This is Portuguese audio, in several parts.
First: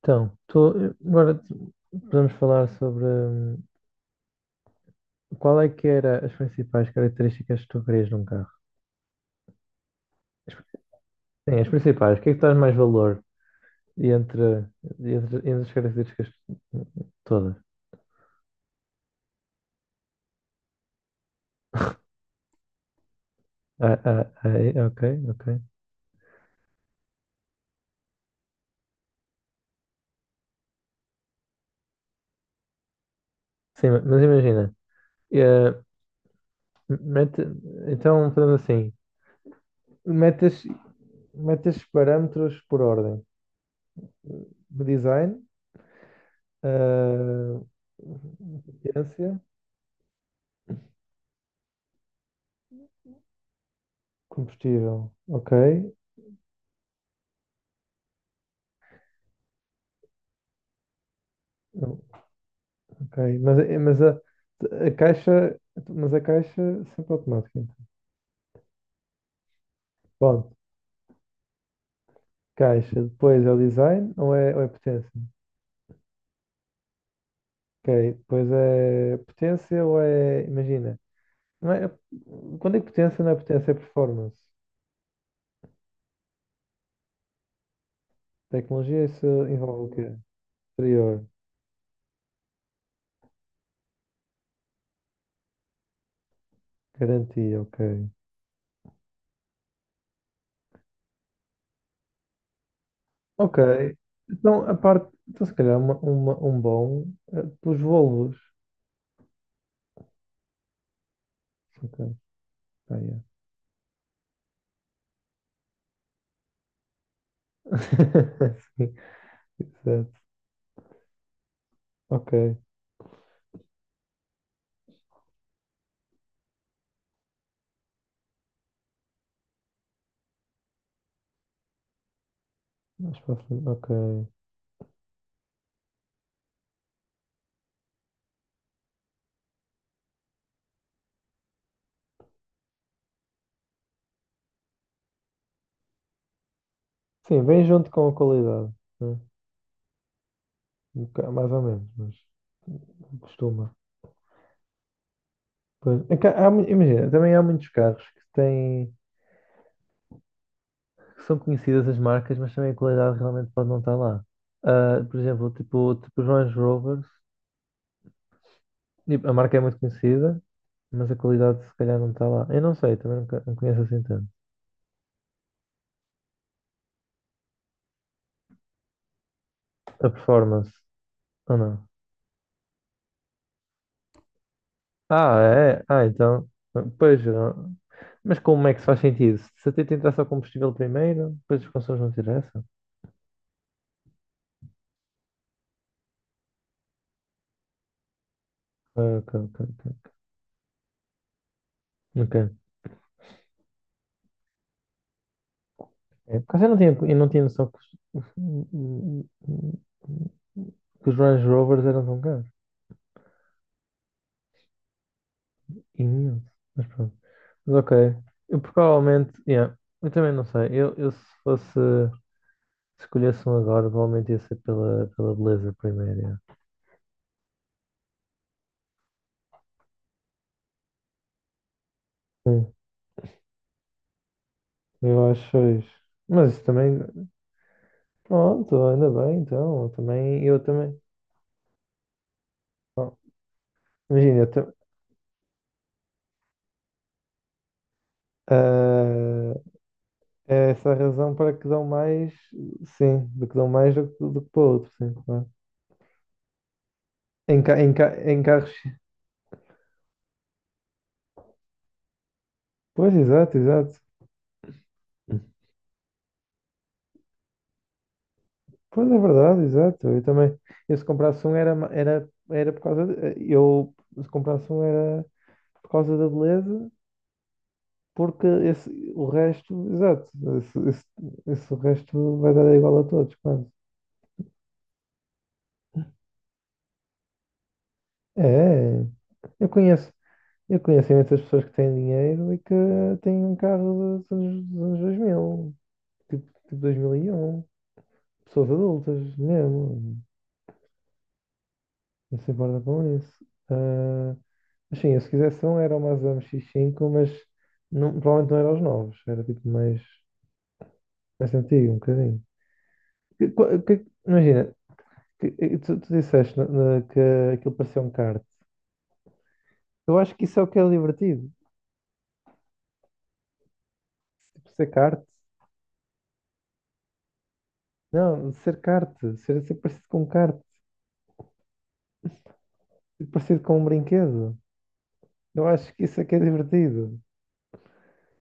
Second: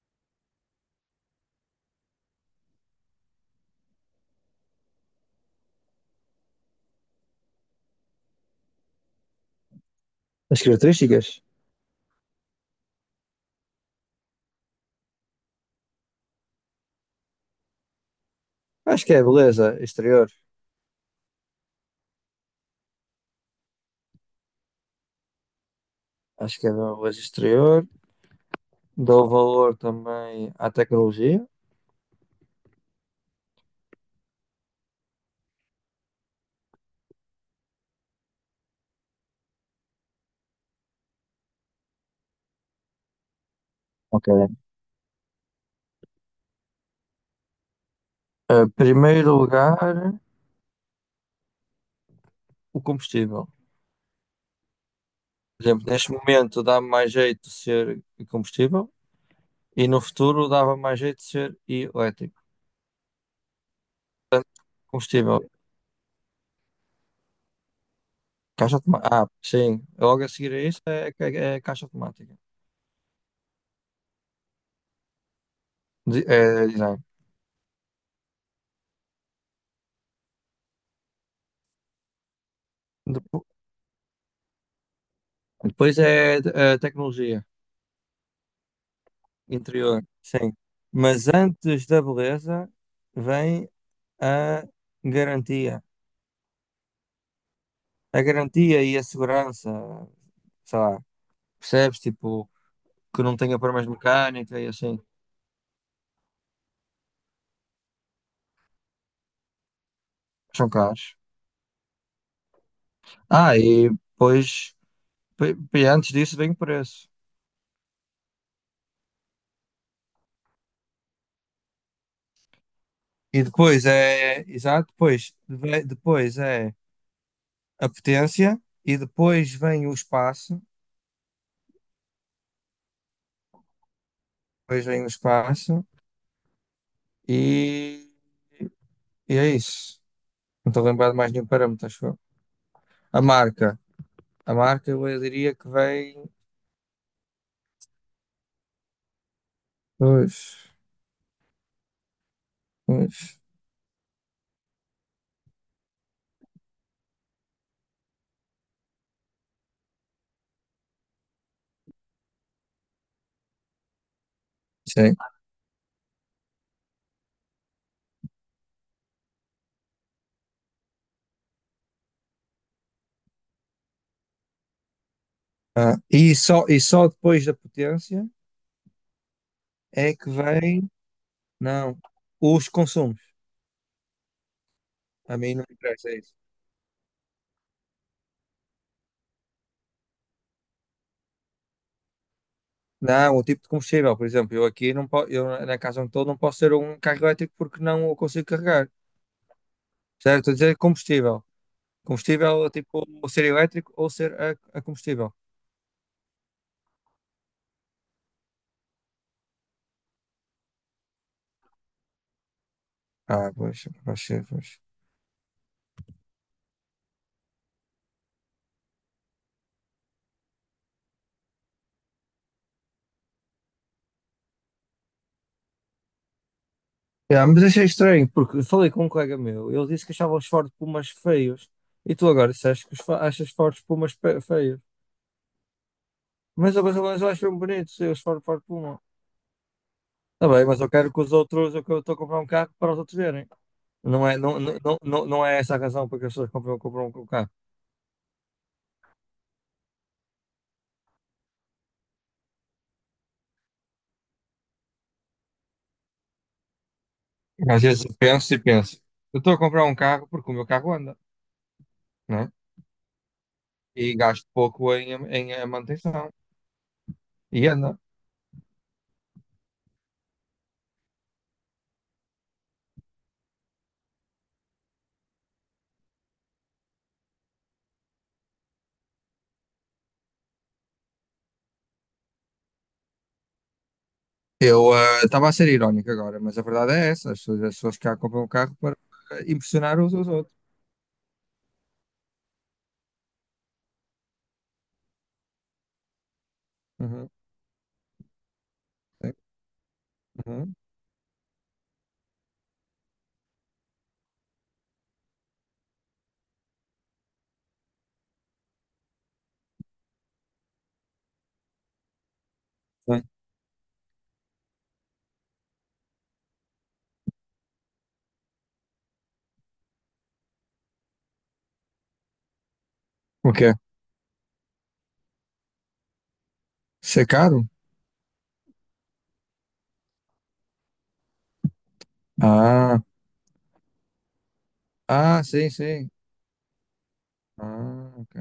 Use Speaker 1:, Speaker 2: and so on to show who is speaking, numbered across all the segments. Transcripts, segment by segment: Speaker 1: Então, agora podemos falar sobre qual é que era as principais características que tu querias num carro? As-
Speaker 2: As características?
Speaker 1: Sim, as principais. O que é que traz mais valor e entre, entre as características todas?
Speaker 2: Acho que é a beleza exterior.
Speaker 1: Ah, ok, ok.
Speaker 2: Acho que é a beleza exterior. Dou valor também à tecnologia.
Speaker 1: Sim, mas imagina, eh, mete, então fazemos assim, metes, metes parâmetros por ordem.
Speaker 2: Ok.
Speaker 1: Design, eh,
Speaker 2: Em primeiro
Speaker 1: potência,
Speaker 2: lugar, o combustível.
Speaker 1: combustível, ok.
Speaker 2: Por exemplo, neste momento dá mais jeito de ser combustível e no futuro dava mais jeito de ser elétrico.
Speaker 1: Ok, mas, a
Speaker 2: Combustível,
Speaker 1: caixa, mas a caixa sempre automática.
Speaker 2: caixa automática. Ah, sim, logo a
Speaker 1: Bom,
Speaker 2: seguir a isso é caixa automática.
Speaker 1: caixa, depois é o design ou é potência?
Speaker 2: É design.
Speaker 1: Ok, depois é potência ou é, imagina, não é, quando é que potência não é
Speaker 2: Depo-
Speaker 1: potência, é performance.
Speaker 2: Depois é tecnologia.
Speaker 1: Tecnologia, isso envolve o
Speaker 2: Interior,
Speaker 1: quê?
Speaker 2: sim.
Speaker 1: Exterior,
Speaker 2: Mas antes da beleza vem a garantia.
Speaker 1: garantia, ok.
Speaker 2: A garantia e a segurança, sei lá, percebes? Tipo, que não
Speaker 1: Ok,
Speaker 2: tenha problemas de mecânica e assim.
Speaker 1: então se calhar um bom pelos Volvos.
Speaker 2: São caros.
Speaker 1: Ok, ah, yeah.
Speaker 2: Ah, e depois, antes disso vem o preço.
Speaker 1: Sim, exato. Ok,
Speaker 2: E depois é, exato, depois, depois é a potência e depois vem o espaço.
Speaker 1: mais para a frente, ok.
Speaker 2: Depois vem o espaço e, e é isso. Não estou a lembrar de mais nenhum parâmetro, acho eu. A marca. A marca, eu diria que vem.
Speaker 1: Sim, vem junto com a qualidade, né?
Speaker 2: Pois,
Speaker 1: Mais ou menos, mas
Speaker 2: pois.
Speaker 1: costuma. Pois, é que imagina, também há muitos carros que têm, que são conhecidas as marcas, mas também a qualidade realmente pode não estar lá. Ah,
Speaker 2: Sim.
Speaker 1: por exemplo, tipo os Range Rovers, tipo, a marca é muito conhecida, mas a qualidade se calhar não está lá. Eu não sei, também não conheço assim tanto.
Speaker 2: Ah, e só depois da potência
Speaker 1: A
Speaker 2: é que
Speaker 1: performance,
Speaker 2: vem.
Speaker 1: ou não?
Speaker 2: Não. Os consumos. A
Speaker 1: Ah,
Speaker 2: mim não me
Speaker 1: é? Ah,
Speaker 2: interessa isso.
Speaker 1: então, pois, eu não. Mas como é que se faz sentido? Se até tentar só combustível primeiro, depois os consumos não interessam?
Speaker 2: Não, o tipo de combustível, por exemplo, eu aqui não posso, eu na casa onde estou não posso ter um carro elétrico porque não o consigo carregar.
Speaker 1: Ah, ok, ok, ok.
Speaker 2: Certo? Estou a dizer combustível.
Speaker 1: Ok.
Speaker 2: Combustível, tipo, ou ser elétrico ou ser a combustível.
Speaker 1: É, por acaso eu não tinha noção os, que os Range Rovers eram tão caros.
Speaker 2: Ah, pois, pois, pois.
Speaker 1: Imenso. Mas pronto. Mas ok. Eu provavelmente, yeah, eu também não sei. Eu se escolhesse um agora, provavelmente ia ser pela beleza primeiro. Yeah.
Speaker 2: Yeah, mas achei estranho, porque falei com um colega meu, ele disse que achava os Ford Pumas feios, e tu agora
Speaker 1: Sim,
Speaker 2: disseste que os achas Ford Pumas feios.
Speaker 1: eu acho isso. Mas isso
Speaker 2: Mas, eu- mas,
Speaker 1: também,
Speaker 2: eu- mas eu acho bem bonitos eu, os Ford, Ford
Speaker 1: pronto,
Speaker 2: Puma.
Speaker 1: ainda bem, então, eu também,
Speaker 2: Tá
Speaker 1: eu
Speaker 2: bem, mas eu
Speaker 1: também.
Speaker 2: quero que os outros, eu estou a comprar um carro para os
Speaker 1: Bom,
Speaker 2: outros verem. Não é,
Speaker 1: imagina,
Speaker 2: não,
Speaker 1: eu
Speaker 2: não, não, não não é essa a razão porque as pessoas compram um carro.
Speaker 1: também. É essa a razão para que dão mais, sim, do que dão mais do que para outro, sim, claro. Em, ca,
Speaker 2: Às
Speaker 1: em,
Speaker 2: vezes
Speaker 1: ca,
Speaker 2: eu
Speaker 1: em
Speaker 2: penso e
Speaker 1: carros.
Speaker 2: penso, eu estou a comprar um carro porque o meu carro anda, né?
Speaker 1: Pois, exato, exato.
Speaker 2: E gasto pouco em, em manutenção. Ia, não.
Speaker 1: Pois é verdade, exato. Eu também. Eu se comprasse um era por causa de, eu se comprasse um era por causa da beleza, porque esse, o resto, exato, esse, esse, esse resto vai dar igual a todos, quase.
Speaker 2: Eu eh, estava a ser irónico agora, mas a verdade é essa. As pessoas cá
Speaker 1: É,
Speaker 2: compram um carro para
Speaker 1: é.
Speaker 2: eh,
Speaker 1: eu
Speaker 2: impressionar
Speaker 1: conheço,
Speaker 2: uns aos outros.
Speaker 1: eu conheço imensas pessoas que têm dinheiro e que têm um carro dos anos 2000. Tipo
Speaker 2: Uhum,
Speaker 1: 2001. Pessoas
Speaker 2: sim,
Speaker 1: adultas, mesmo.
Speaker 2: uhum,
Speaker 1: Não se importa com isso. Ah, mas sim, eu se quisesse um era o Mazda MX-5, mas não, provavelmente não era os novos. Era tipo mais antigo, um bocadinho.
Speaker 2: sim.
Speaker 1: Imagina, que tu disseste que aquilo parecia um kart. Eu acho que isso é o que é divertido.
Speaker 2: O quê?
Speaker 1: Tipo, ser kart.
Speaker 2: Ser caro?
Speaker 1: Não, ser kart. Ser parecido com um kart.
Speaker 2: Ah,
Speaker 1: Ser parecido com um brinquedo.
Speaker 2: ah,
Speaker 1: Eu
Speaker 2: sim,
Speaker 1: acho que
Speaker 2: sim.
Speaker 1: isso é que é divertido.
Speaker 2: Ah, ok.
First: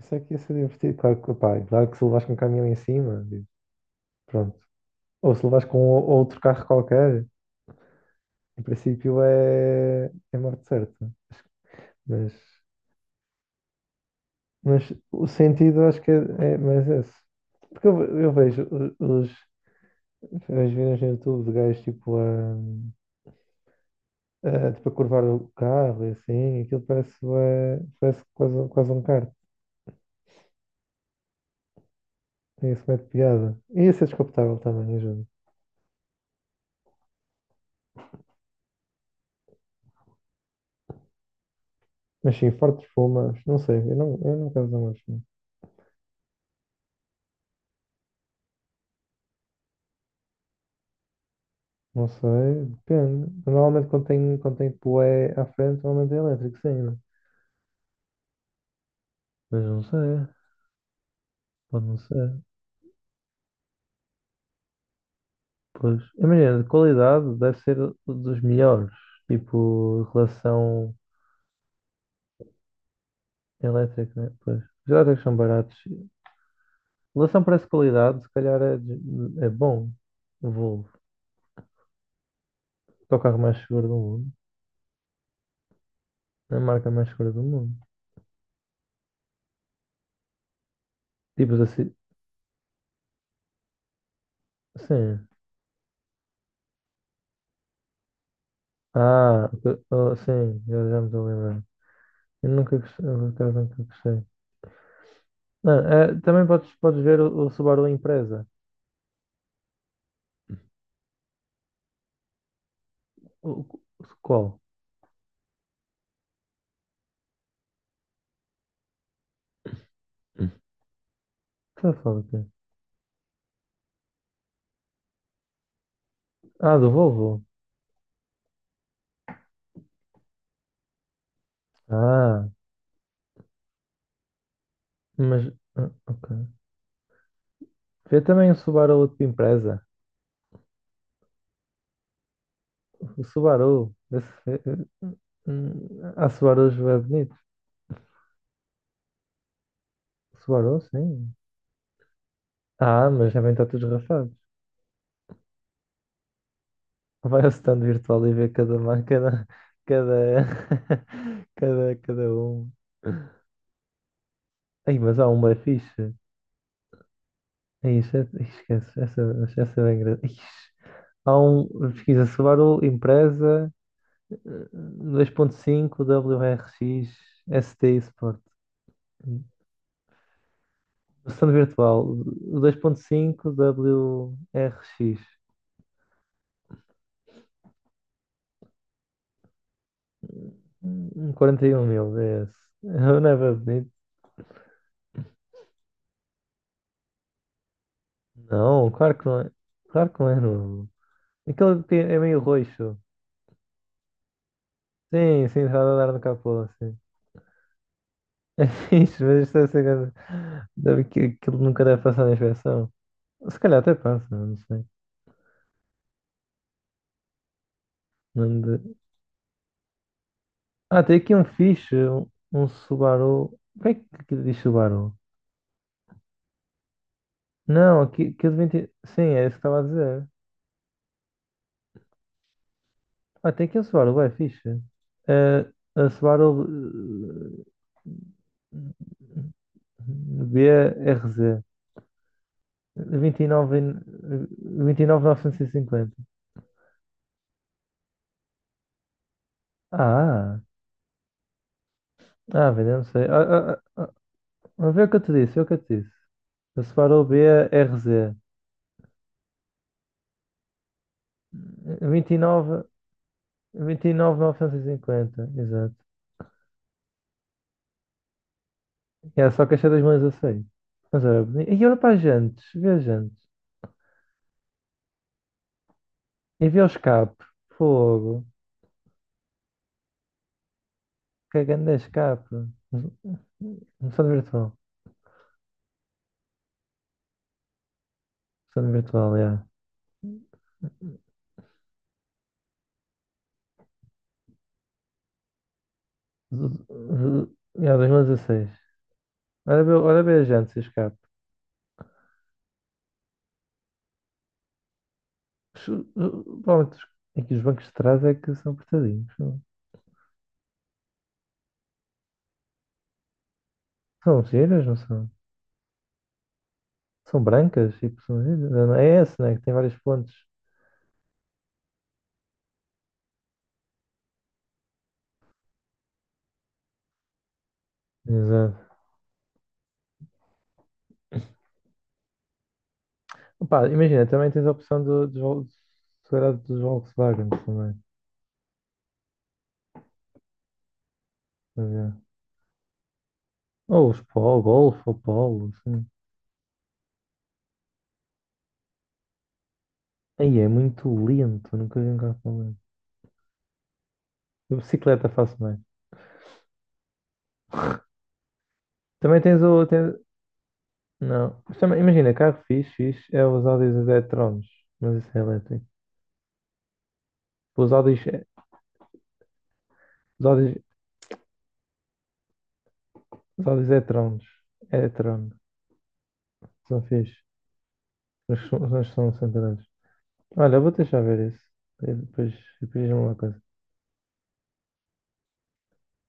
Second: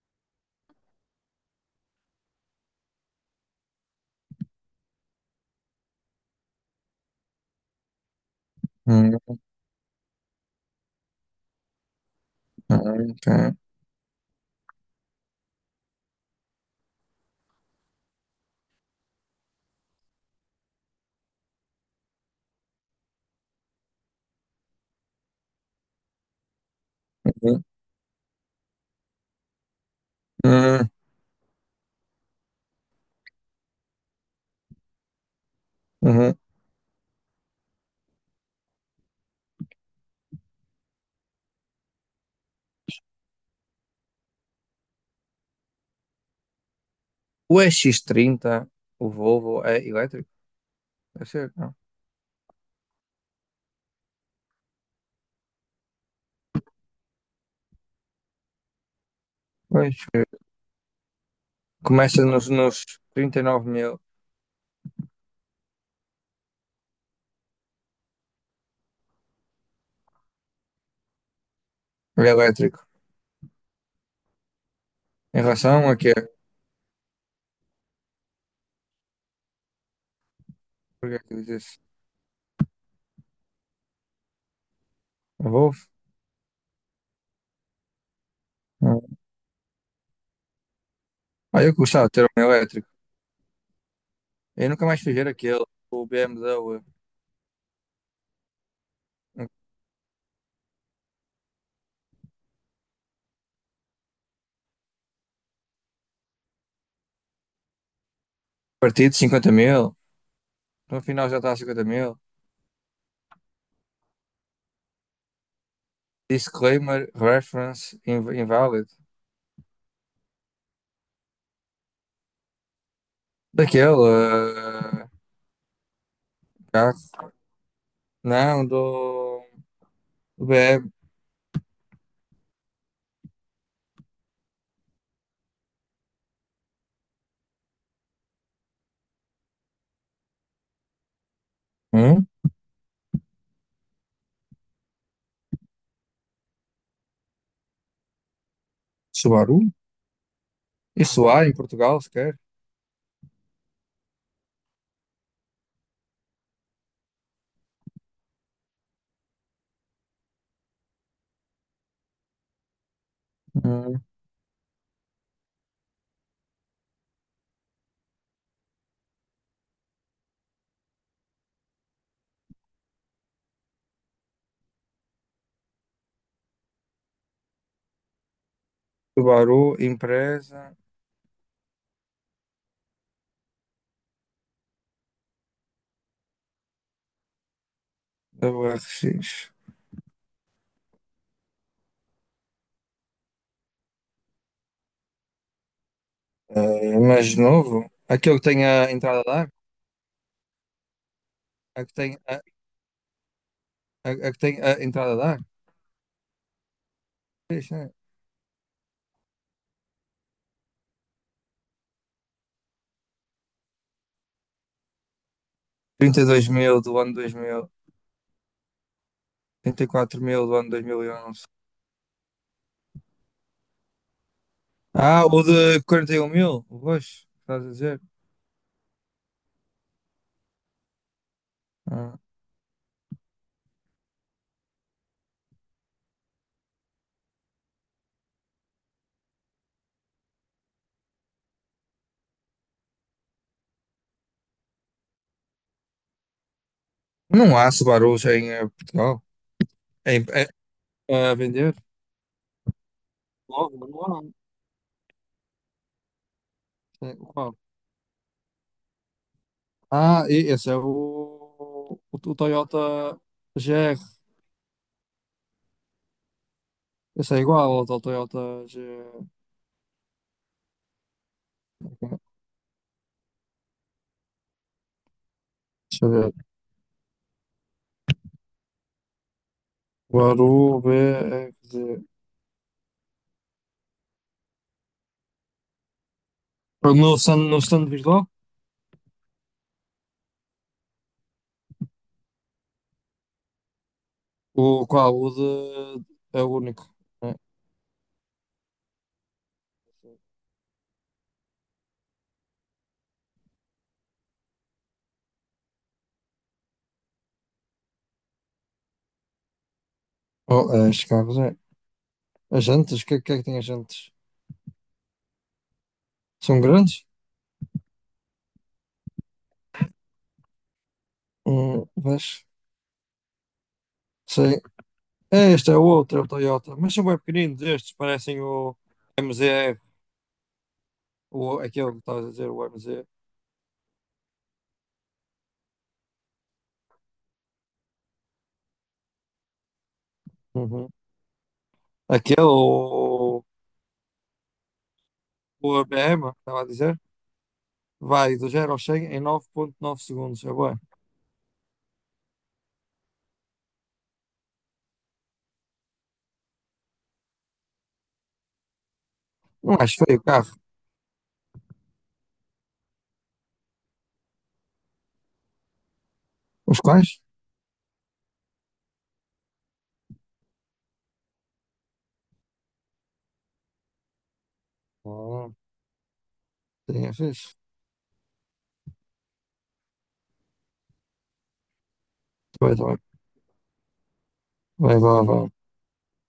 Speaker 1: Isso aqui ia ser divertido, claro que, pá, claro que se levas com um caminhão em cima, pronto. Ou se levas com outro carro qualquer, em
Speaker 2: Hum,
Speaker 1: princípio é morte certa. Mas,
Speaker 2: ah, ok.
Speaker 1: mas o sentido acho que é mais esse. Porque eu vejo os as vídeos no YouTube de gajos tipo a curvar o carro e assim, aquilo parece,
Speaker 2: Uhum,
Speaker 1: parece quase, quase um kart.
Speaker 2: uhum,
Speaker 1: Tem esse método de piada. E esse é descapotável também, ajuda.
Speaker 2: uhum.
Speaker 1: Mas sim, fortes fumas, não sei, eu não quero usar mais.
Speaker 2: O E X trinta, o Volvo, é elétrico? Deve ser, não.
Speaker 1: Não sei, depende. Normalmente quando tem poé à frente, normalmente é elétrico, sim, né? Mas não
Speaker 2: Pois.
Speaker 1: sei, pode não
Speaker 2: Começa
Speaker 1: ser.
Speaker 2: nos 39 mil
Speaker 1: Pois, imagina, de qualidade deve ser dos melhores. Tipo, relação
Speaker 2: elétrico.
Speaker 1: elétrica, né? Pois, os elétricos são
Speaker 2: Em
Speaker 1: baratos.
Speaker 2: relação a quê?
Speaker 1: Relação preço-qualidade, se calhar é bom. O Volvo.
Speaker 2: Por que é que diz isso?
Speaker 1: É o carro mais seguro do mundo.
Speaker 2: A Volvo?
Speaker 1: É a marca mais segura do mundo.
Speaker 2: Não.
Speaker 1: Tipos
Speaker 2: Ah, eu
Speaker 1: assim,
Speaker 2: gostava de ter um elétrico. Eu nunca mais fui ver
Speaker 1: sim.
Speaker 2: aquele, o BMW,
Speaker 1: Ah,
Speaker 2: um
Speaker 1: oh, sim, já me estou a lembrar. Eu nunca gostei, eu por acaso nunca gostei. Não, também podes ver o Subaru Impreza.
Speaker 2: partido de 50 mil. No final já está a 50 mil.
Speaker 1: O, o- Qual?
Speaker 2: Disclaimer, reference, invalid.
Speaker 1: Hum. Está a falar do quê?
Speaker 2: Daquele eh,
Speaker 1: Ah, do
Speaker 2: carro.
Speaker 1: Volvo.
Speaker 2: Não, do BM.
Speaker 1: Ah, mas. Ah, ok. Vê também o Subaru de Impreza.
Speaker 2: Hum?
Speaker 1: O Subaru. Esse, há Subarus bem bonitos.
Speaker 2: Subaru?
Speaker 1: Subaru,
Speaker 2: Isso
Speaker 1: sim.
Speaker 2: há em Portugal, sequer?
Speaker 1: Ah, mas já vem todos rafados. Vai ao stand virtual e vê cada marca, cada, cada um.
Speaker 2: Hum.
Speaker 1: Ai, mas há uma fixe. É isso, esquece, essa é engraçada. Há um, pesquisa Subaru empresa 2.5 W R X S T Sport.
Speaker 2: Subaru, empresa,
Speaker 1: Versão virtual, o 2.5 W R X.
Speaker 2: WRX.
Speaker 1: Um 41.000, é esse. Eu Não é bem bonito?
Speaker 2: Eh, mas de novo, aquele que tem
Speaker 1: Não,
Speaker 2: a
Speaker 1: claro
Speaker 2: entrada a
Speaker 1: que não
Speaker 2: dar,
Speaker 1: é. Claro que não é novo. Aquele
Speaker 2: a que
Speaker 1: que
Speaker 2: tem
Speaker 1: é meio roxo.
Speaker 2: a que tem a entrada a dar,
Speaker 1: Sim, sim, está a andar no capô, sim.
Speaker 2: fixe, né?
Speaker 1: É fixe, mas isto deve ser grande. Aquilo nunca deve passar na inspeção. Se calhar até passa, não sei.
Speaker 2: 32 mil do ano 2000,
Speaker 1: Não de-
Speaker 2: 34 mil do ano
Speaker 1: Ah, tem aqui um
Speaker 2: 2011.
Speaker 1: fixe, um Subaru. Como é que aqui diz Subaru?
Speaker 2: Ah, o de 41 mil, o roxo, estás a
Speaker 1: Não,
Speaker 2: dizer?
Speaker 1: aqui de vinte. Sim, é isso que estava a dizer.
Speaker 2: Ah.
Speaker 1: Ah, tem aqui um Subaru, é fixe. É, a Subaru eh, B R Z 29, 29.950.
Speaker 2: Não há Subarus em eh, Portugal em, eh,
Speaker 1: Ah,
Speaker 2: a vender.
Speaker 1: ah, velho, eu não sei. Ah,
Speaker 2: Novo,
Speaker 1: ah,
Speaker 2: não
Speaker 1: ah,
Speaker 2: há.
Speaker 1: ah, a ver o que eu te disse, é o que eu te disse. A
Speaker 2: É,
Speaker 1: Subaru B
Speaker 2: qual?
Speaker 1: R BRZ
Speaker 2: Ah, esse é o, o
Speaker 1: 29.
Speaker 2: Toyota GR.
Speaker 1: Vinte e nove mil novecentos e cinquenta, exato.
Speaker 2: Esse é igual ao do Toyota GR.
Speaker 1: É só caixa 2016. Mas era bonito. E olha para as jantes, vê as jantes.
Speaker 2: Deixa eu ver.
Speaker 1: E vê o escape, fogo.
Speaker 2: Baru
Speaker 1: Que grande
Speaker 2: BRZ.
Speaker 1: escape. Versão virtual.
Speaker 2: No stand, no stand visual?
Speaker 1: Versão virtual, é.
Speaker 2: O qual? O de. É o único. Né?
Speaker 1: É 2016. Olha bem as jantes e o escape. Provavelmente aqui os bancos de trás é que são apertadinhos. São,
Speaker 2: Oh, as carros, é. As jantas? O que, é- que é que tem as jantas?
Speaker 1: são giras, não são?
Speaker 2: São grandes?
Speaker 1: São brancas, tipo, são giras. É esse, né? Que tem vários pontos.
Speaker 2: Vês? Sei. É, este é o outro, é o Toyota. Mas são bem pequeninos estes, parecem o
Speaker 1: Exato.
Speaker 2: m MZR. O, aquele que estavas a dizer, o MZ.
Speaker 1: Pá, imagina, também tens a opção se calhar dos Volkswagen também.
Speaker 2: Uhum.
Speaker 1: A ver.
Speaker 2: Aquele, o,
Speaker 1: Ou os Polo, Golf ou Polo,
Speaker 2: o
Speaker 1: assim.
Speaker 2: ABM, estava a dizer, vai do zero ao 100 em 9,9 segundos. É
Speaker 1: Aí é
Speaker 2: bom.
Speaker 1: muito lento, nunca vi um carro tão lento. A bicicleta faço bem. Também tens
Speaker 2: Não
Speaker 1: o.
Speaker 2: acho
Speaker 1: Tens.
Speaker 2: feio o carro.
Speaker 1: Não. Mas também, imagina, carro fixe, fixe é os Audis e-trons, mas isso é elétrico.
Speaker 2: Os quais?
Speaker 1: Os Audis, é, os Audis, os Audis e-trons, e-tron,
Speaker 2: Ah,
Speaker 1: são
Speaker 2: sim, é
Speaker 1: fixe,
Speaker 2: fixe.
Speaker 1: mas são centrais. Olha, eu vou deixar ver isso. E Depois,
Speaker 2: Vai,
Speaker 1: depois
Speaker 2: vai.
Speaker 1: diz-me uma coisa.
Speaker 2: Vai, vai, vai.